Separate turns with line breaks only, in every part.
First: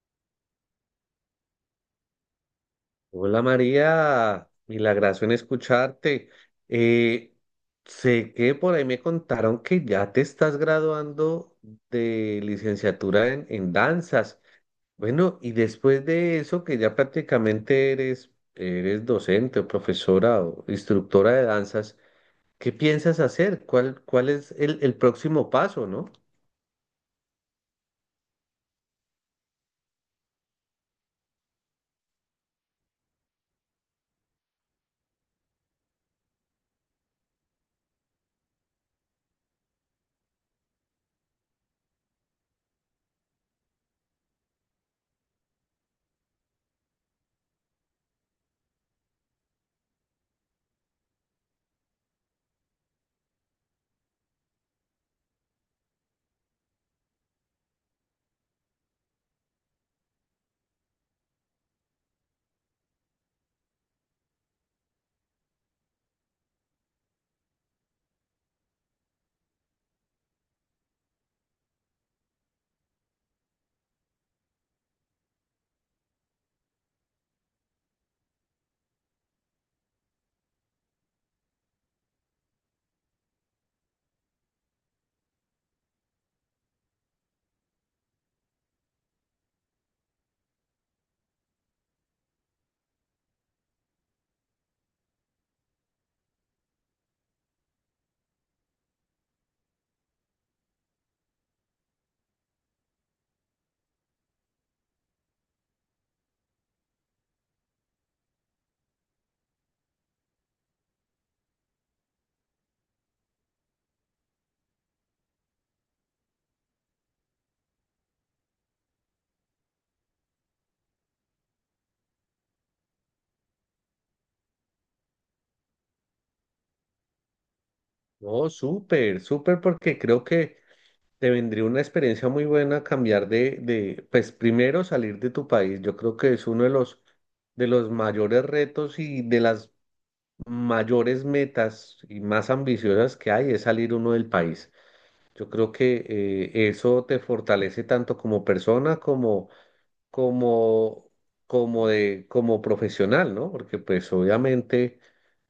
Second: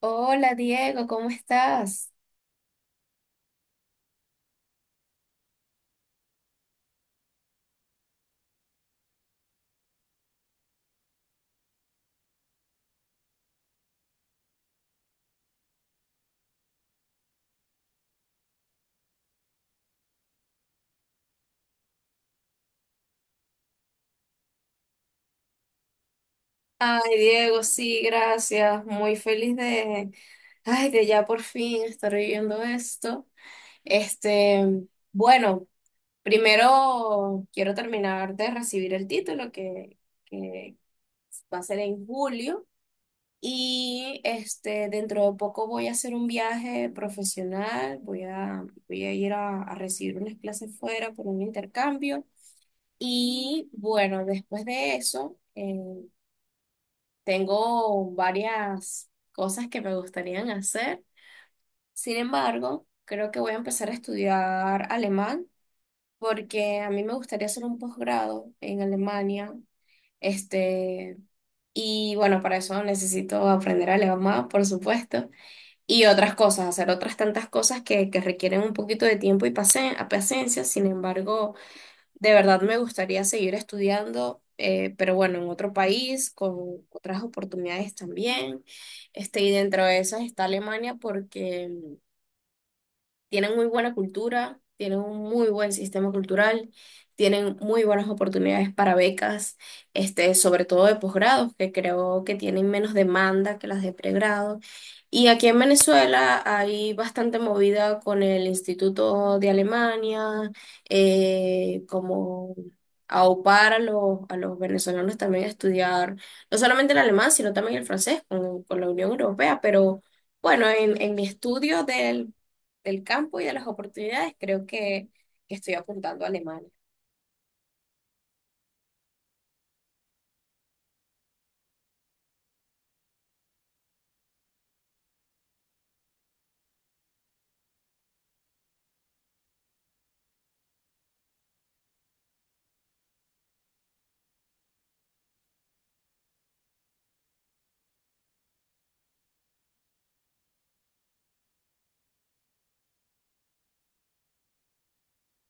Hola Diego, ¿cómo estás?
Hola María, milagrazo en escucharte. Eh, sé que por ahí me contaron que ya te estás graduando de licenciatura en danzas. Bueno, y después de eso, que ya prácticamente eres docente o profesora o instructora de danzas, ¿qué piensas hacer? ¿Cuál es el próximo paso, no?
Ay, Diego, sí, gracias. Muy feliz de, ay, de ya por fin estar viviendo esto. Este, bueno, primero quiero terminar de recibir el título que va a ser en julio. Y este, dentro de poco voy a hacer un viaje profesional. Voy a ir a recibir unas clases fuera por un intercambio. Y bueno, después de eso. Tengo varias cosas que me gustarían hacer. Sin embargo, creo que voy a empezar a estudiar alemán porque a mí me gustaría hacer un posgrado en Alemania. Este, y bueno, para eso necesito aprender alemán, por supuesto, y otras cosas, hacer otras tantas cosas que requieren un poquito de tiempo y paciencia. Sin embargo, de verdad me gustaría seguir estudiando, pero bueno, en otro país, con otras oportunidades también. Y dentro de esas está Alemania porque tienen muy buena cultura, tienen un muy buen sistema cultural, tienen muy buenas oportunidades para becas, este, sobre todo de posgrados, que creo que tienen menos demanda que las de pregrado. Y aquí en Venezuela hay bastante movida con el Instituto de Alemania, como aupar a los venezolanos también a estudiar, no solamente el alemán, sino también el francés con la Unión Europea, pero... Bueno, en mi estudio del campo y de las oportunidades, creo que estoy apuntando a Alemania.
Oh, súper, súper, porque creo que te vendría una experiencia muy buena cambiar de, pues primero salir de tu país. Yo creo que es uno de de los mayores retos y de las mayores metas y más ambiciosas que hay es salir uno del país. Yo creo que eso te fortalece tanto como persona como, como profesional, ¿no? Porque pues obviamente,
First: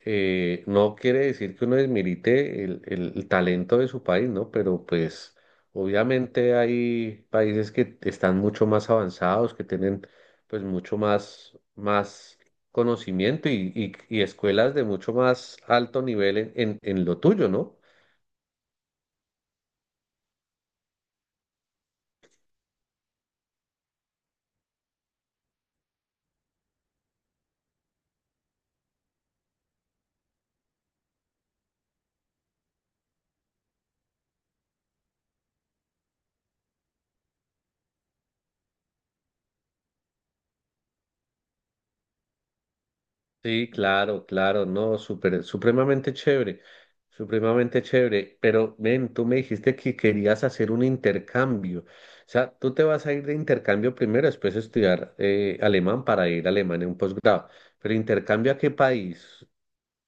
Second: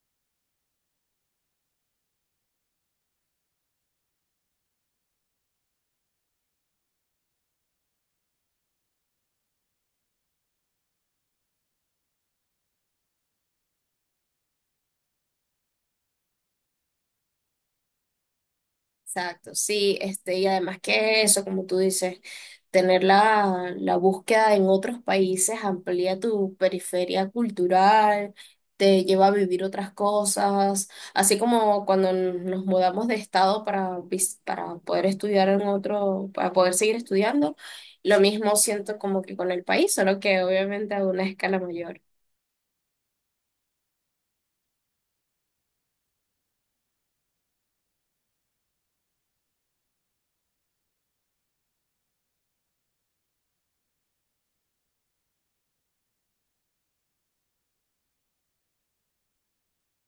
no quiere decir que uno desmerite el talento de su país, ¿no? Pero pues obviamente hay países que están mucho más avanzados, que tienen pues mucho más conocimiento y escuelas de mucho más alto nivel en lo tuyo, ¿no?
Exacto, sí, este, y además que eso, como tú dices, tener la búsqueda en otros países amplía tu periferia cultural, te lleva a vivir otras cosas, así como cuando nos mudamos de estado para, para poder estudiar en otro, para poder seguir estudiando, lo mismo siento como que con el país, solo que obviamente a una escala mayor.
Sí, claro, claro, no, súper, supremamente chévere, supremamente chévere. Pero ven, tú me dijiste que querías hacer un intercambio. O sea, tú te vas a ir de intercambio primero, después estudiar alemán para ir a Alemania en un posgrado. Pero intercambio, ¿a qué país?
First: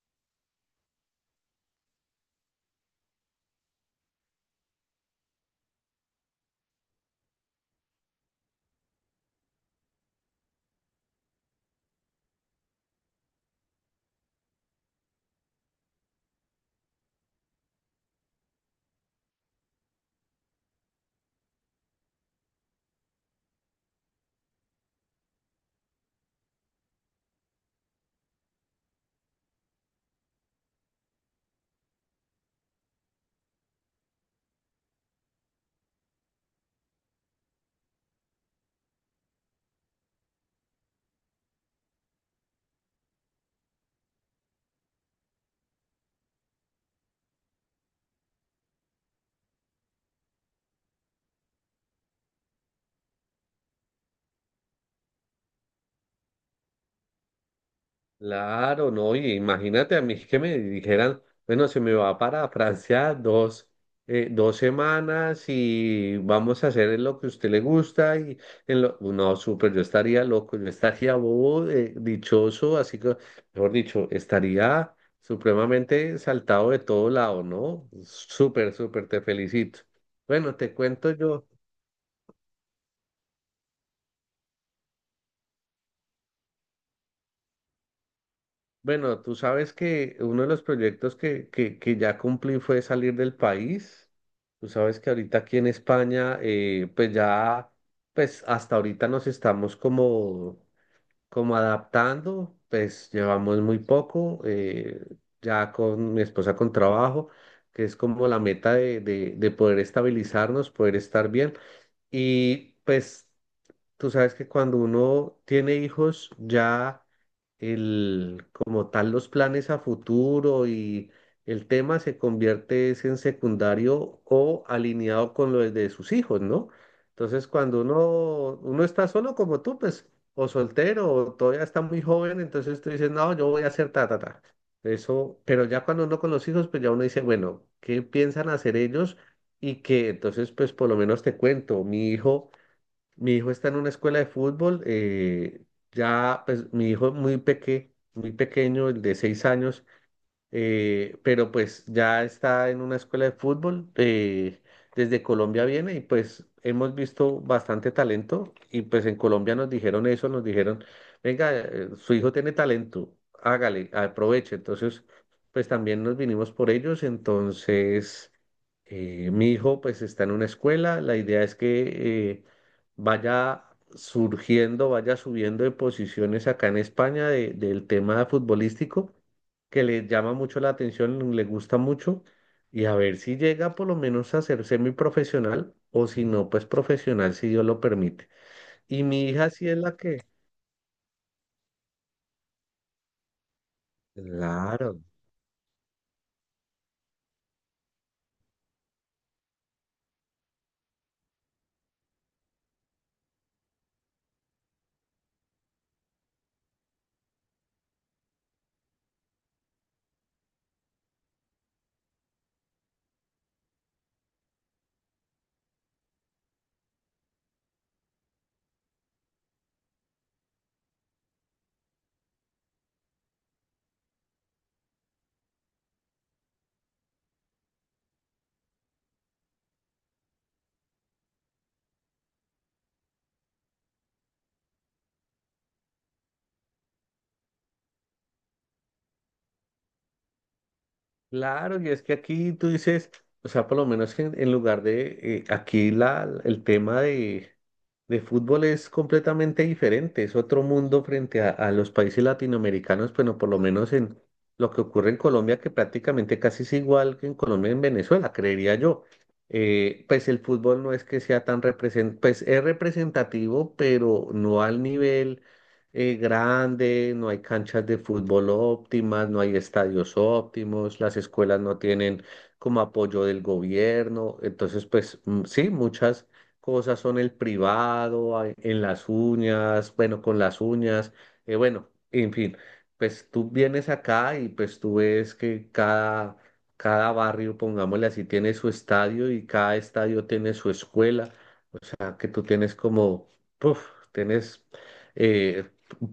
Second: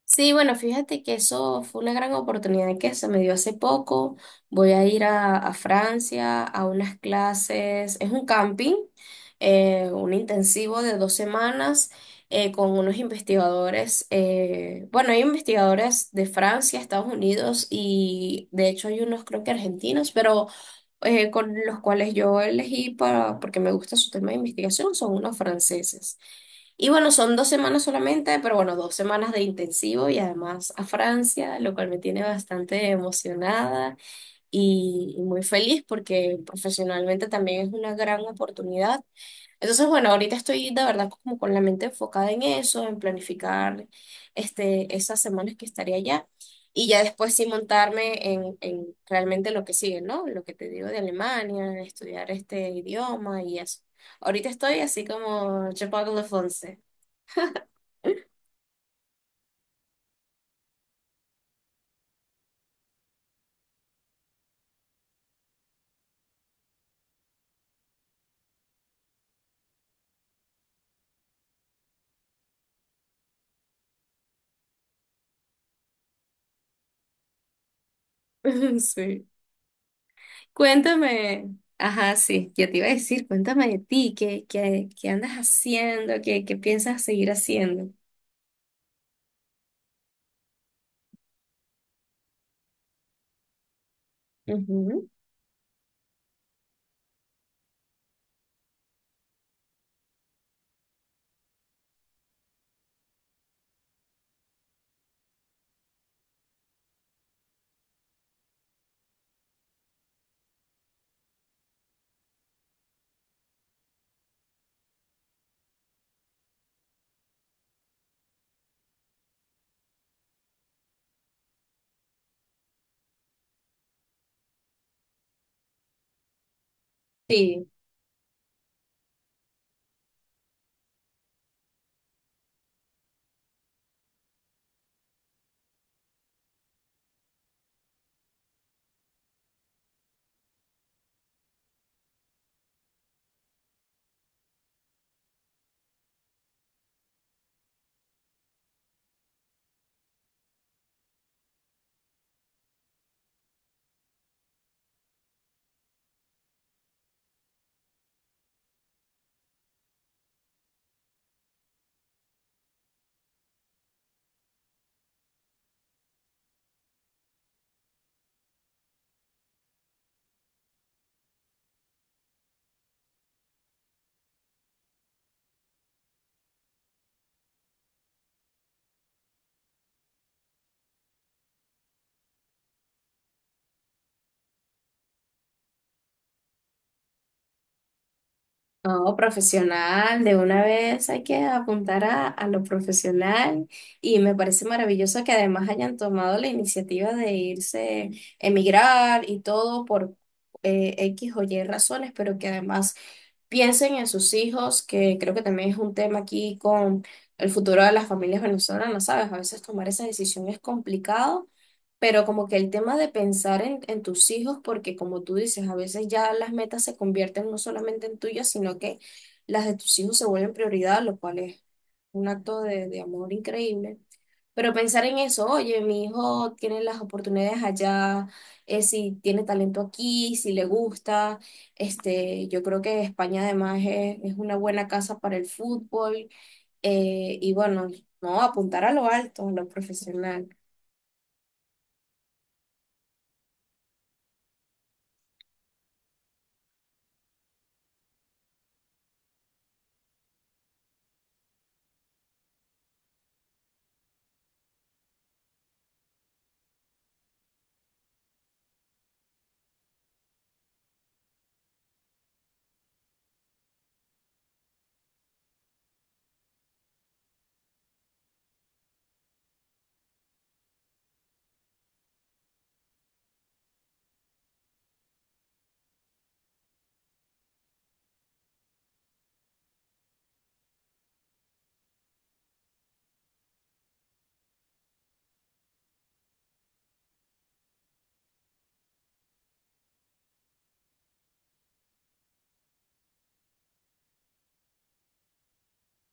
Sí, bueno, fíjate que eso fue una gran oportunidad que se me dio hace poco. Voy a ir a Francia a unas clases, es un camping, un intensivo de dos semanas con unos investigadores. Bueno, hay investigadores de Francia, Estados Unidos y de hecho hay unos creo que argentinos, pero con los cuales yo elegí porque me gusta su tema de investigación, son unos franceses. Y bueno, son dos semanas solamente, pero bueno, dos semanas de intensivo y además a Francia, lo cual me tiene bastante emocionada y muy feliz porque profesionalmente también es una gran oportunidad. Entonces, bueno, ahorita estoy de verdad como con la mente enfocada en eso, en planificar este, esas semanas que estaré allá y ya después sí montarme en realmente lo que sigue, ¿no? Lo que te digo de Alemania, estudiar este idioma y eso. Ahorita estoy así como je parle français.
Claro, no, y imagínate a mí que me dijeran, bueno, se me va para Francia dos semanas y vamos a hacer lo que a usted le gusta y en lo, no, súper, yo estaría loco, yo estaría bobo, dichoso, así que, mejor dicho, estaría supremamente saltado de todo lado, ¿no? Súper, súper, te
Sí.
felicito. Bueno, te cuento yo.
Cuéntame, ajá, sí, ya te iba a decir, cuéntame de ti, qué andas haciendo, qué piensas seguir haciendo.
Bueno, tú sabes que uno de los proyectos que ya cumplí fue salir del país. Tú sabes
Ujú.
que ahorita aquí en España, pues ya, pues hasta ahorita nos estamos como adaptando, pues llevamos muy poco, ya con mi esposa con trabajo, que es como la meta de poder estabilizarnos, poder estar bien. Y pues tú sabes que cuando uno tiene hijos, ya el, como tal los planes a futuro y el tema se convierte es en secundario o alineado con lo de sus hijos, ¿no? Entonces,
Sí.
cuando uno está solo como tú, pues, o soltero, o todavía está muy joven, entonces tú dices, no, yo voy a hacer ta, ta, ta. Eso, pero ya cuando uno con los hijos, pues ya uno dice, bueno, ¿qué piensan hacer ellos? Y que entonces, pues por lo menos te cuento, mi hijo está en una escuela de fútbol. Ya, pues mi hijo es muy pequeño, el de 6 años, pero pues ya está en una escuela de fútbol. Desde Colombia viene y pues hemos visto bastante talento y pues en Colombia nos dijeron eso, nos dijeron, venga, su hijo tiene talento, hágale, aproveche. Entonces, pues también nos vinimos por ellos, entonces... Mi hijo pues está en una escuela, la idea es que vaya surgiendo, vaya subiendo de posiciones acá en España del tema futbolístico que le llama mucho la atención, le gusta mucho, y a ver si llega por lo menos a ser semiprofesional, o si no, pues profesional, si Dios lo permite. Y
No,
mi hija sí es la que,
profesional, de una vez hay que apuntar a lo profesional y me parece
claro.
maravilloso que además hayan tomado la iniciativa de irse, emigrar y todo por X o Y razones, pero que además piensen en sus hijos, que creo que también es un tema aquí con el futuro de las familias venezolanas, ¿sabes? A veces tomar esa decisión es complicado pero como que el tema de pensar en tus hijos, porque como tú dices, a veces ya las metas se convierten no solamente en tuyas, sino que las de tus hijos se vuelven prioridad, lo cual es un acto de amor increíble. Pero pensar en eso, oye, mi hijo tiene las oportunidades allá, si tiene talento aquí, si le gusta, este, yo creo que España además es una buena casa para el fútbol, y bueno, no, apuntar a lo alto, a lo profesional.
Claro, y es que aquí tú dices, o sea, por lo menos que en lugar de, aquí la, el tema de fútbol es completamente diferente, es otro mundo frente a los países latinoamericanos, bueno, por lo menos en lo que ocurre en Colombia, que prácticamente casi es igual que en Colombia y en Venezuela, creería yo. Pues el fútbol no es que sea tan represent, pues es representativo, pero no al nivel grande, no hay canchas de fútbol óptimas, no hay estadios óptimos, las escuelas no tienen como apoyo del gobierno. Entonces, pues sí, muchas cosas son el privado, a- en las uñas, bueno, con las uñas, bueno, en fin, pues tú vienes acá y pues tú ves que cada... Cada barrio, pongámosle así, tiene su estadio y cada estadio tiene su escuela, sea, que tú tienes como, puf, tienes eh,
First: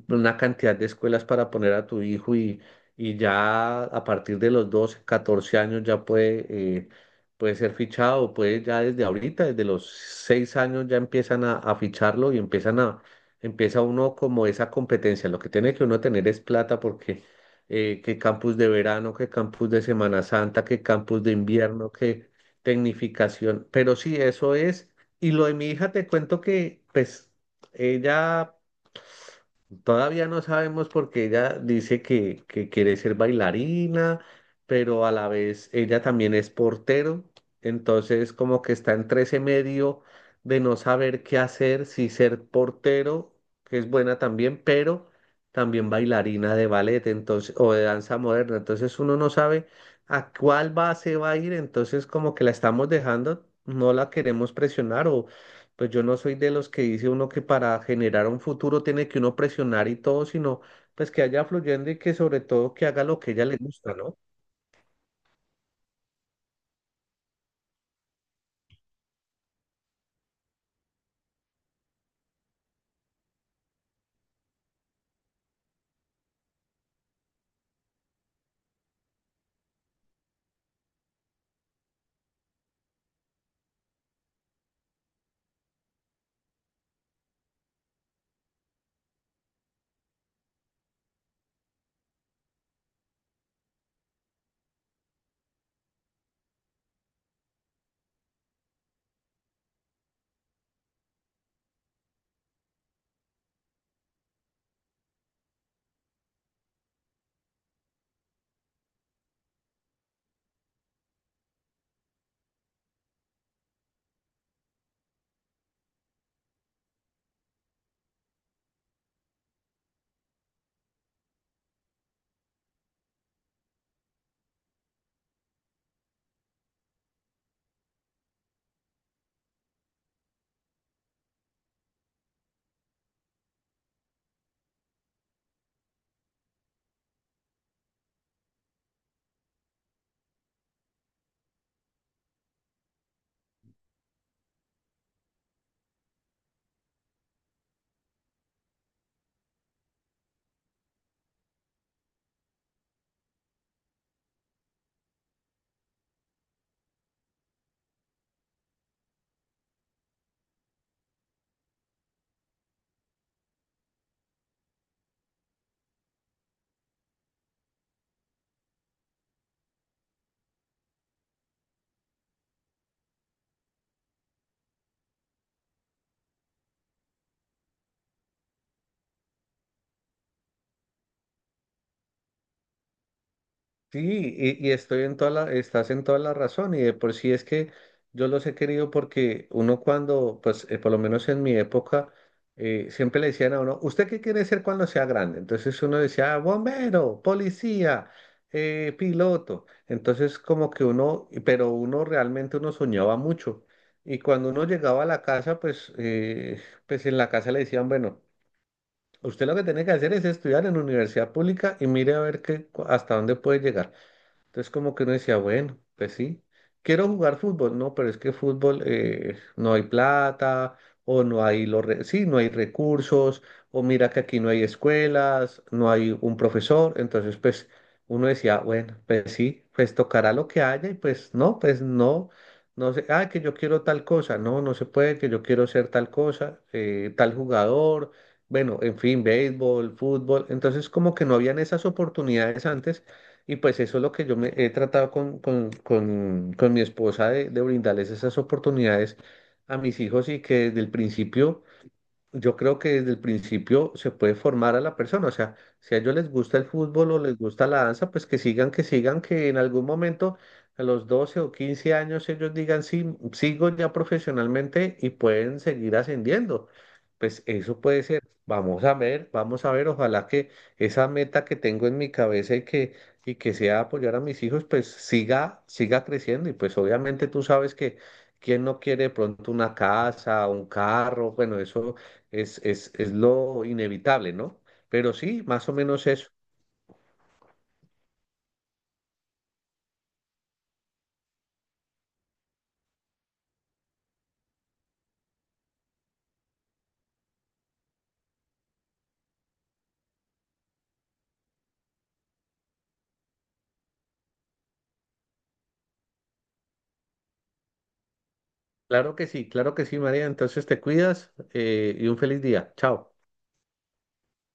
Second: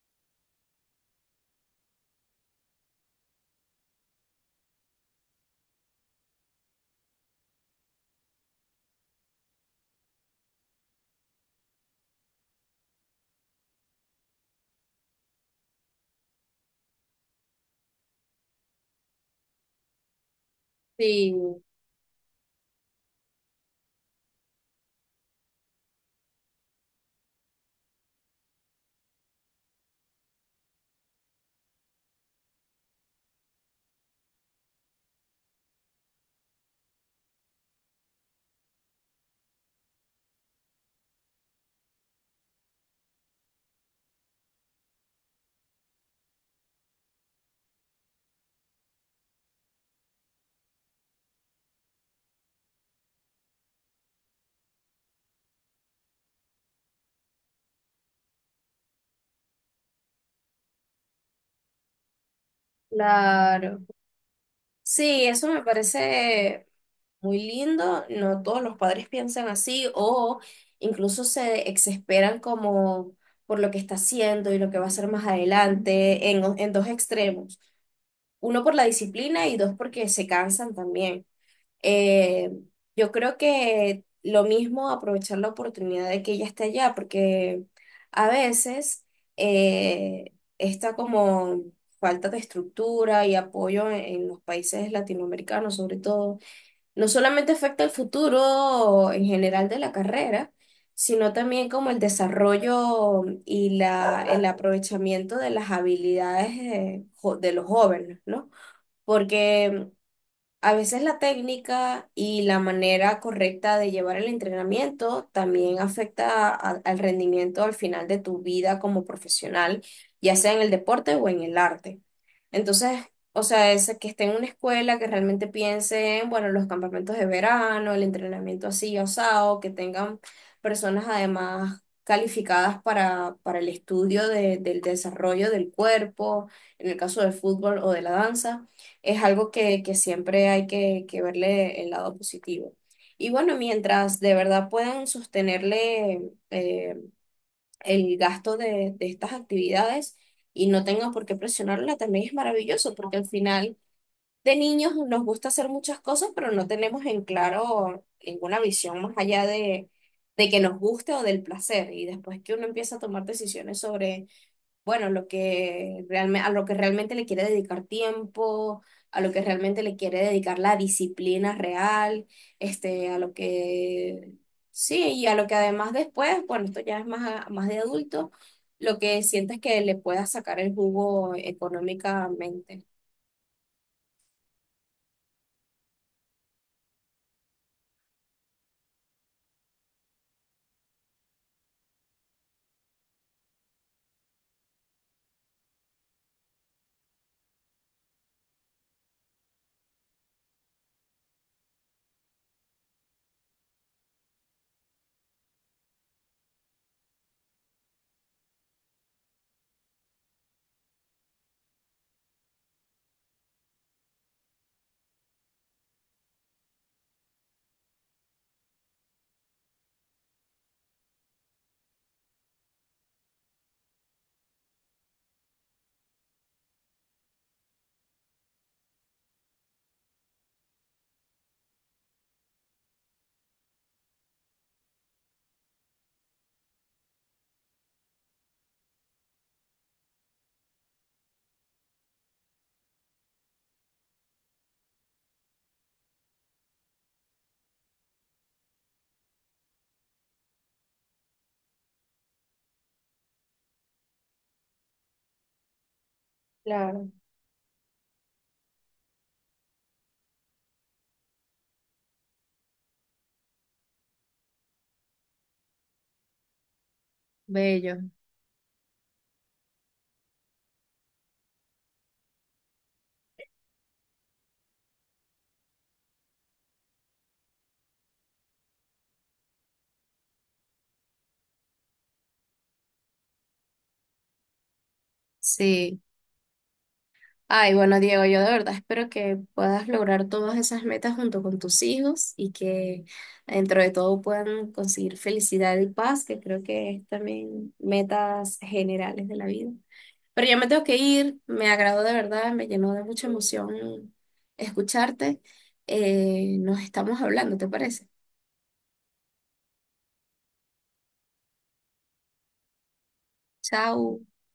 una cantidad de escuelas para poner a tu hijo, y ya a partir de los 12 14 años ya puede, eh, puede ser fichado, puede ya desde ahorita, desde los 6 años ya empiezan a ficharlo y empiezan a, empieza uno como esa competencia. Lo que tiene que uno tener es plata porque... Que campus de verano, que campus de Semana Santa, que campus de
Sí.
invierno, que tecnificación. Pero sí, eso es. Y lo de mi hija te cuento que, pues, ella todavía no sabemos porque ella dice que quiere ser bailarina, pero a la vez ella también es portero, entonces como que está entre ese medio de no saber qué hacer, si ser portero, que es buena también, pero también bailarina de ballet, entonces, o de danza moderna, entonces uno no sabe a cuál base va a ir, entonces como que la estamos dejando, no la queremos presionar, o pues yo no soy de los que dice uno que para generar un futuro tiene que uno presionar y todo, sino pues que haya fluyendo y que sobre todo que haga lo que ella le
Claro.
gusta, ¿no?
Sí, eso me parece muy lindo. No todos los padres piensan así o incluso se exesperan como por lo que está haciendo y lo que va a hacer más adelante en dos extremos. Uno por la disciplina y dos porque se cansan también. Eh, yo creo que lo mismo aprovechar la oportunidad de que ella esté allá, porque a veces esta como falta de estructura y apoyo en los países latinoamericanos, sobre todo, no solamente afecta el futuro en general de la carrera, sino también como el desarrollo y la, el aprovechamiento de las habilidades de los jóvenes, ¿no? Porque a veces la técnica y la manera correcta de llevar el entrenamiento también afecta al rendimiento al final de tu vida como profesional, ya sea en el deporte o en el arte. Entonces, o sea, es que esté en una escuela que realmente piense en, bueno, los campamentos de verano, el entrenamiento así osado, que tengan personas además calificadas para el estudio del desarrollo del cuerpo, en el caso del fútbol o de la danza es algo que siempre hay que verle el lado positivo. Y bueno, mientras de verdad puedan sostenerle eh, el gasto de estas actividades y no tengan por qué presionarla, también es maravilloso, porque al final de niños nos gusta hacer muchas cosas, pero no tenemos en claro ninguna visión más allá de que nos guste o del placer. Y después que uno empieza a tomar decisiones sobre bueno, lo que a lo que realmente le quiere dedicar tiempo, a lo que realmente le quiere dedicar la disciplina real, este, a lo que, sí, y a lo que además después, bueno, esto ya es más, más de adulto, lo que sientes que le pueda sacar el jugo económicamente.
Sí, y estoy en toda la, estás en toda la razón y de por sí es que yo los he querido porque uno cuando, pues por lo menos en mi época, siempre le decían a uno, ¿usted qué quiere ser cuando sea grande? Entonces uno decía, "Ah, bombero, policía, piloto". Entonces como que uno, pero uno realmente uno soñaba mucho. Y cuando uno llegaba a la casa, pues, pues en la casa le decían, bueno, usted lo que tiene que hacer es estudiar en universidad pública y mire a ver qué, hasta dónde puede llegar. Entonces como que uno decía, bueno, pues sí, quiero jugar fútbol, no, pero es que fútbol no hay plata o no hay los re- sí, no hay recursos o mira que aquí no hay escuelas, no hay un profesor, entonces pues uno decía, bueno, pues sí, pues tocará lo que haya y pues no, no sé, ah, que yo quiero tal cosa, no, no se puede, que yo quiero ser tal cosa, tal jugador, bueno, en fin, béisbol, fútbol, entonces como que no habían esas oportunidades antes y pues eso es lo que yo me he tratado con mi esposa de brindarles esas oportunidades a mis hijos y que desde el principio, yo creo que desde el principio se puede formar a la persona, o sea, si a ellos les gusta el
Claro.
fútbol o les gusta la danza, pues que sigan, que sigan, que en algún momento a los 12 o 15 años ellos digan, sí, sigo ya profesionalmente y pueden seguir ascendiendo. Pues eso puede
Bello,
ser. Vamos a ver, ojalá que esa meta que tengo en mi cabeza y que sea apoyar a mis hijos, pues siga, siga creciendo y pues obviamente tú sabes que... ¿Quién no quiere de pronto una casa, un carro? Bueno, eso es lo inevitable, ¿no? Pero sí, más o
sí.
menos eso.
Ay, bueno, Diego, yo de verdad espero que puedas lograr todas esas metas junto con tus hijos y que dentro de todo puedan conseguir felicidad y paz, que creo que es también metas generales de la vida. Pero ya me tengo que ir, me agradó de verdad, me llenó de mucha emoción escucharte. Nos estamos hablando, ¿te parece?
Claro que sí, María. Entonces te cuidas, y un feliz día. Chao.
Chao.